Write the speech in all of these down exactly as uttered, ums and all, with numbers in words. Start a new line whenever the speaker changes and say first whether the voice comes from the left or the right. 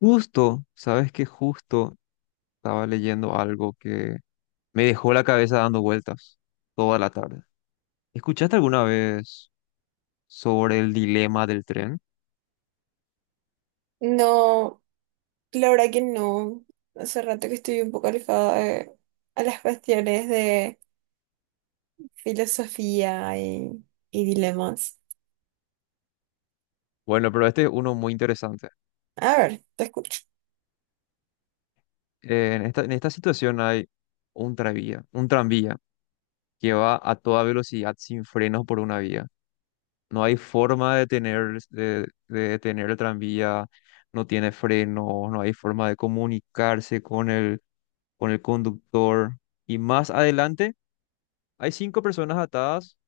left: Justo, sabes que justo estaba leyendo algo que me dejó la cabeza dando vueltas toda la tarde. ¿Escuchaste alguna vez sobre el dilema del tren?
right: No, la verdad que no. Hace rato que estoy un poco alejada de- a las cuestiones de filosofía y, y dilemas.
left: Bueno, pero este es uno muy interesante.
right: A ver, te escucho.
left: Eh, en esta, en esta situación hay un tranvía, un tranvía que va a toda velocidad sin frenos por una vía. No hay forma de detener, de, de detener el tranvía, no tiene frenos, no hay forma de comunicarse con el, con el conductor. Y más adelante hay cinco personas atadas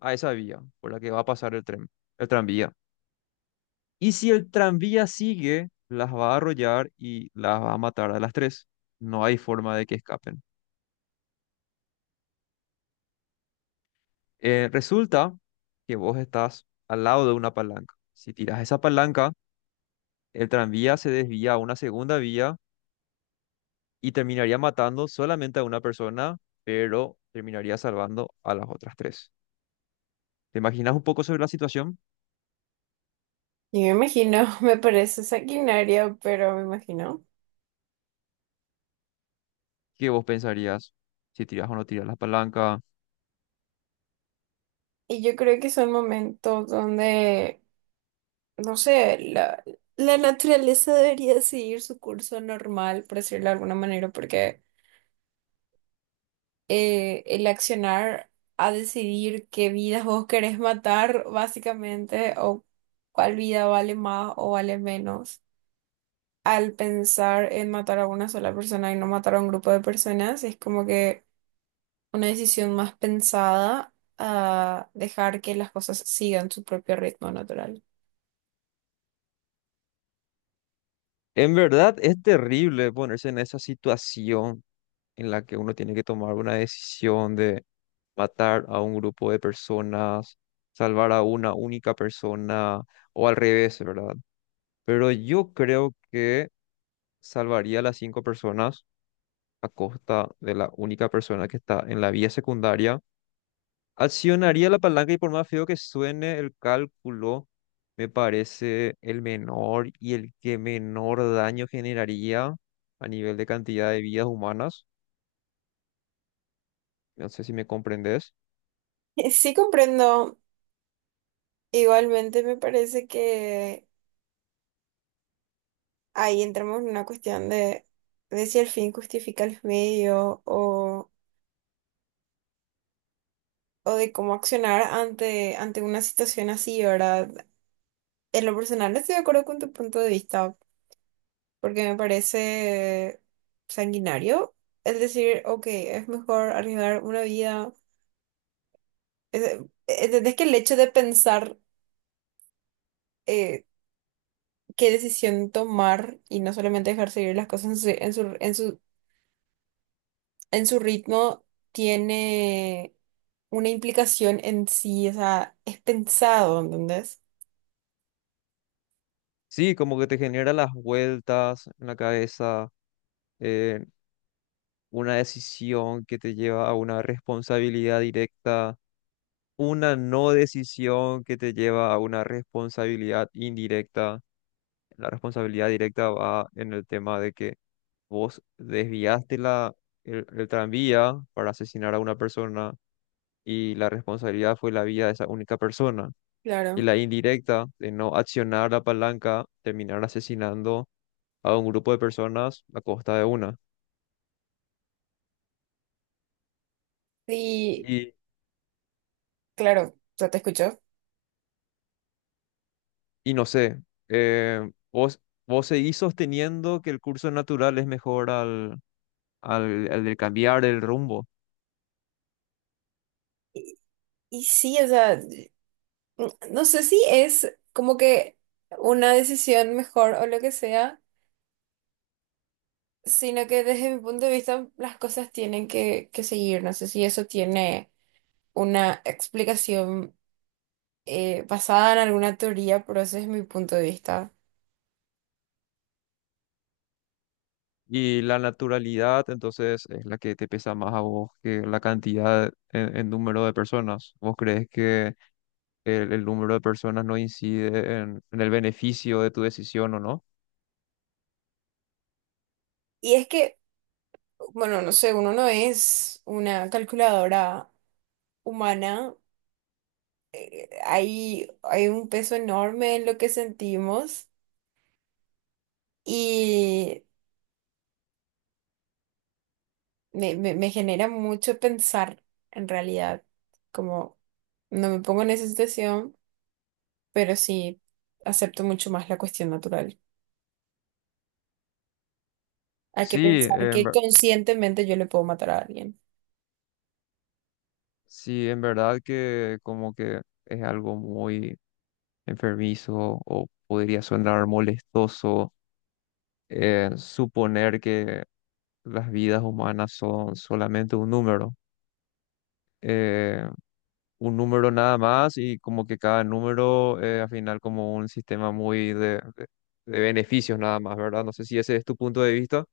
left: a esa vía por la que va a pasar el tren, el tranvía. Y si el tranvía sigue, las va a arrollar y las va a matar a las tres. No hay forma de que escapen. Eh, resulta que vos estás al lado de una palanca. Si tiras esa palanca, el tranvía se desvía a una segunda vía y terminaría matando solamente a una persona, pero terminaría salvando a las otras tres. ¿Te imaginas un poco sobre la situación?
right: Yo me imagino, me parece sanguinario, pero me imagino.
left: ¿Qué vos pensarías? Si tiras o no tiras la palanca,
right: Y yo creo que son momentos donde, no sé, la, la naturaleza debería seguir su curso normal, por decirlo de alguna manera, porque eh, el accionar a decidir qué vidas vos querés matar, básicamente, o cuál vida vale más o vale menos. Al pensar en matar a una sola persona y no matar a un grupo de personas, es como que una decisión más pensada a dejar que las cosas sigan su propio ritmo natural.
left: en verdad es terrible ponerse en esa situación en la que uno tiene que tomar una decisión de matar a un grupo de personas, salvar a una única persona o al revés, ¿verdad? Pero yo creo que salvaría a las cinco personas a costa de la única persona que está en la vía secundaria. Accionaría la palanca y por más feo que suene el cálculo, me parece el menor y el que menor daño generaría a nivel de cantidad de vidas humanas. No sé si me comprendes.
right: Sí, comprendo, igualmente me parece que ahí entramos en una cuestión de, de si el fin justifica los medios o o de cómo accionar ante, ante una situación así, ¿verdad? En lo personal estoy de acuerdo con tu punto de vista, porque me parece sanguinario el decir, ok, es mejor arriesgar una vida. Es- ¿Entendés que el hecho de pensar eh, qué decisión tomar y no solamente dejar seguir las cosas en su, en su, en su, en su ritmo tiene una implicación en sí? O sea, es pensado, ¿entendés?
left: Sí, como que te genera las vueltas en la cabeza, eh, una decisión que te lleva a una responsabilidad directa, una no decisión que te lleva a una responsabilidad indirecta. La responsabilidad directa va en el tema de que vos desviaste la, el, el tranvía para asesinar a una persona y la responsabilidad fue la vida de esa única persona. Y
right: Claro.
left: la indirecta de no accionar la palanca, terminar asesinando a un grupo de personas a costa de una.
right: Sí.
left: Y,
right: Claro, ya te escucho.
left: y no sé, eh, vos, vos seguís sosteniendo que el curso natural es mejor al, al, al de cambiar el rumbo.
right: Y sí, o sea, n- no sé si es como que una decisión mejor o lo que sea, sino que desde mi punto de vista las cosas tienen que, que seguir. No sé si eso tiene una explicación eh, basada en alguna teoría, pero ese es mi punto de vista.
left: Y la naturalidad, entonces, es la que te pesa más a vos que la cantidad en, en número de personas. ¿Vos crees que el, el número de personas no incide en, en el beneficio de tu decisión o no?
right: Y es que bueno, no sé, uno no es una calculadora humana. Hay, hay un peso enorme en lo que sentimos y me, me- me genera mucho pensar en realidad. Como no me pongo en esa situación, pero sí acepto mucho más la cuestión natural. Hay que
left: Sí,
right: pensar
left: en,
right: que
left: ver-
right: conscientemente yo le puedo matar a alguien.
left: sí, en verdad que como que es algo muy enfermizo o podría sonar molestoso, eh, suponer que las vidas humanas son solamente un número. Eh, un número nada más, y como que cada número eh, al final como un sistema muy de, de- de beneficios nada más, ¿verdad? No sé si ese es tu punto de vista.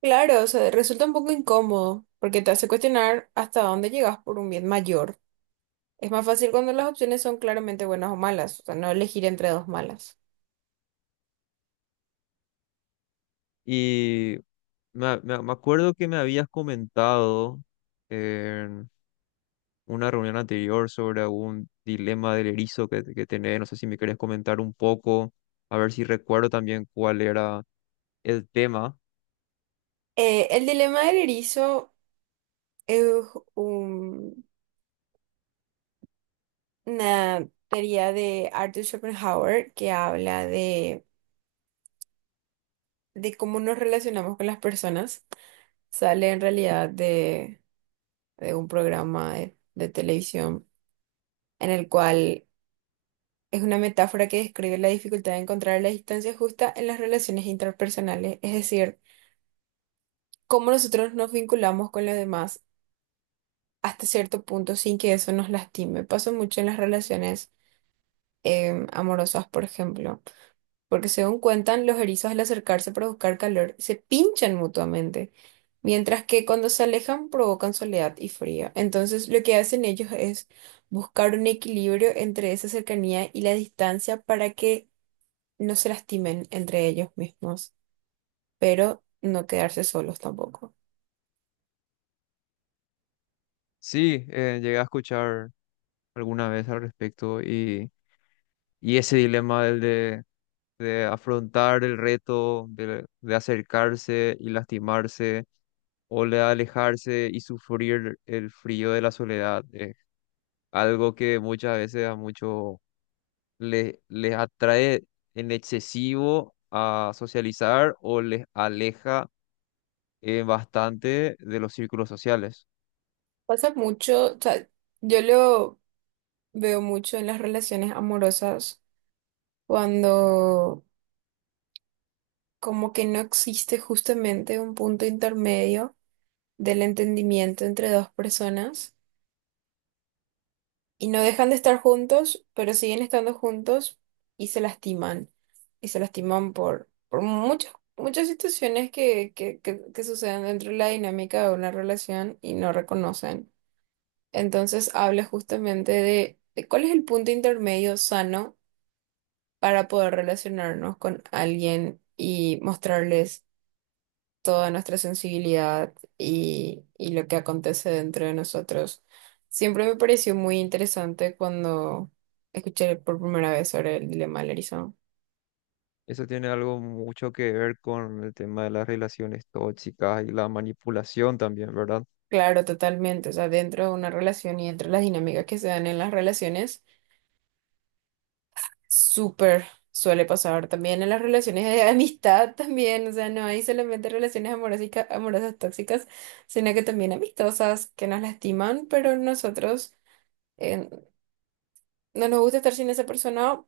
right: Claro, o sea, resulta un poco incómodo porque te hace cuestionar hasta dónde llegas por un bien mayor. Es más fácil cuando las opciones son claramente buenas o malas, o sea, no elegir entre dos malas.
left: Y me, me- me acuerdo que me habías comentado en una reunión anterior sobre algún dilema del erizo que, que tenés, no sé si me querés comentar un poco, a ver si recuerdo también cuál era el tema.
right: Eh, el dilema del erizo es un- una teoría de Arthur Schopenhauer que habla de, de cómo nos relacionamos con las personas. Sale en realidad de, de un programa de, de televisión en el cual es una metáfora que describe la dificultad de encontrar la distancia justa en las relaciones interpersonales, es decir, cómo nosotros nos vinculamos con los demás hasta cierto punto sin que eso nos lastime. Pasa mucho en las relaciones em, amorosas, por ejemplo, porque según cuentan, los erizos al acercarse para buscar calor se pinchan mutuamente, mientras que cuando se alejan provocan soledad y frío. Entonces, lo que hacen ellos es buscar un equilibrio entre esa cercanía y la distancia para que no se lastimen entre ellos mismos, pero no quedarse solos tampoco.
left: Sí, eh, llegué a escuchar alguna vez al respecto y, y ese dilema del de de afrontar el reto, de, de acercarse y lastimarse, o de alejarse y sufrir el frío de la soledad. Es algo que muchas veces a muchos les, les atrae en excesivo a socializar o les aleja, eh, bastante, de los círculos sociales.
right: Pasa mucho, o sea, yo lo veo mucho en las relaciones amorosas cuando como que no existe justamente un punto intermedio del entendimiento entre dos personas y no dejan de estar juntos, pero siguen estando juntos y se lastiman. Y se lastiman por, por muchas, muchas situaciones que, que, que, que suceden dentro de la dinámica de una relación y no reconocen. Entonces habla justamente de, de cuál es el punto intermedio sano para poder relacionarnos con alguien y mostrarles toda nuestra sensibilidad y, y lo que acontece dentro de nosotros. Siempre me pareció muy interesante cuando escuché por primera vez sobre el dilema del erizo.
left: Eso tiene algo mucho que ver con el tema de las relaciones tóxicas y la manipulación también, ¿verdad?
right: Claro, totalmente. O sea, dentro de una relación y entre las dinámicas que se dan en las relaciones, súper suele pasar también en las relaciones de amistad también. O sea, no hay solamente relaciones amorosas, amorosas tóxicas, sino que también amistosas que nos lastiman, pero nosotros eh, no nos gusta estar sin esa persona,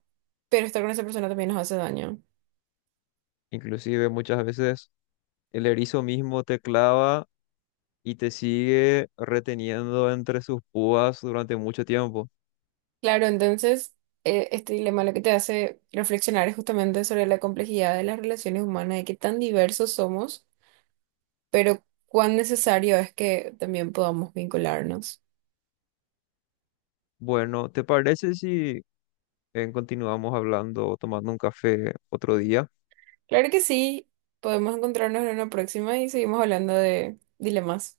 right: pero estar con esa persona también nos hace daño.
left: Inclusive muchas veces el erizo mismo te clava y te sigue reteniendo entre sus púas durante mucho tiempo.
right: Claro, entonces, eh, este dilema lo que te hace reflexionar es justamente sobre la complejidad de las relaciones humanas, de qué tan diversos somos, pero cuán necesario es que también podamos vincularnos.
left: Bueno, ¿te parece si eh, continuamos hablando, tomando un café otro día?
right: Claro que sí, podemos encontrarnos en una próxima y seguimos hablando de dilemas.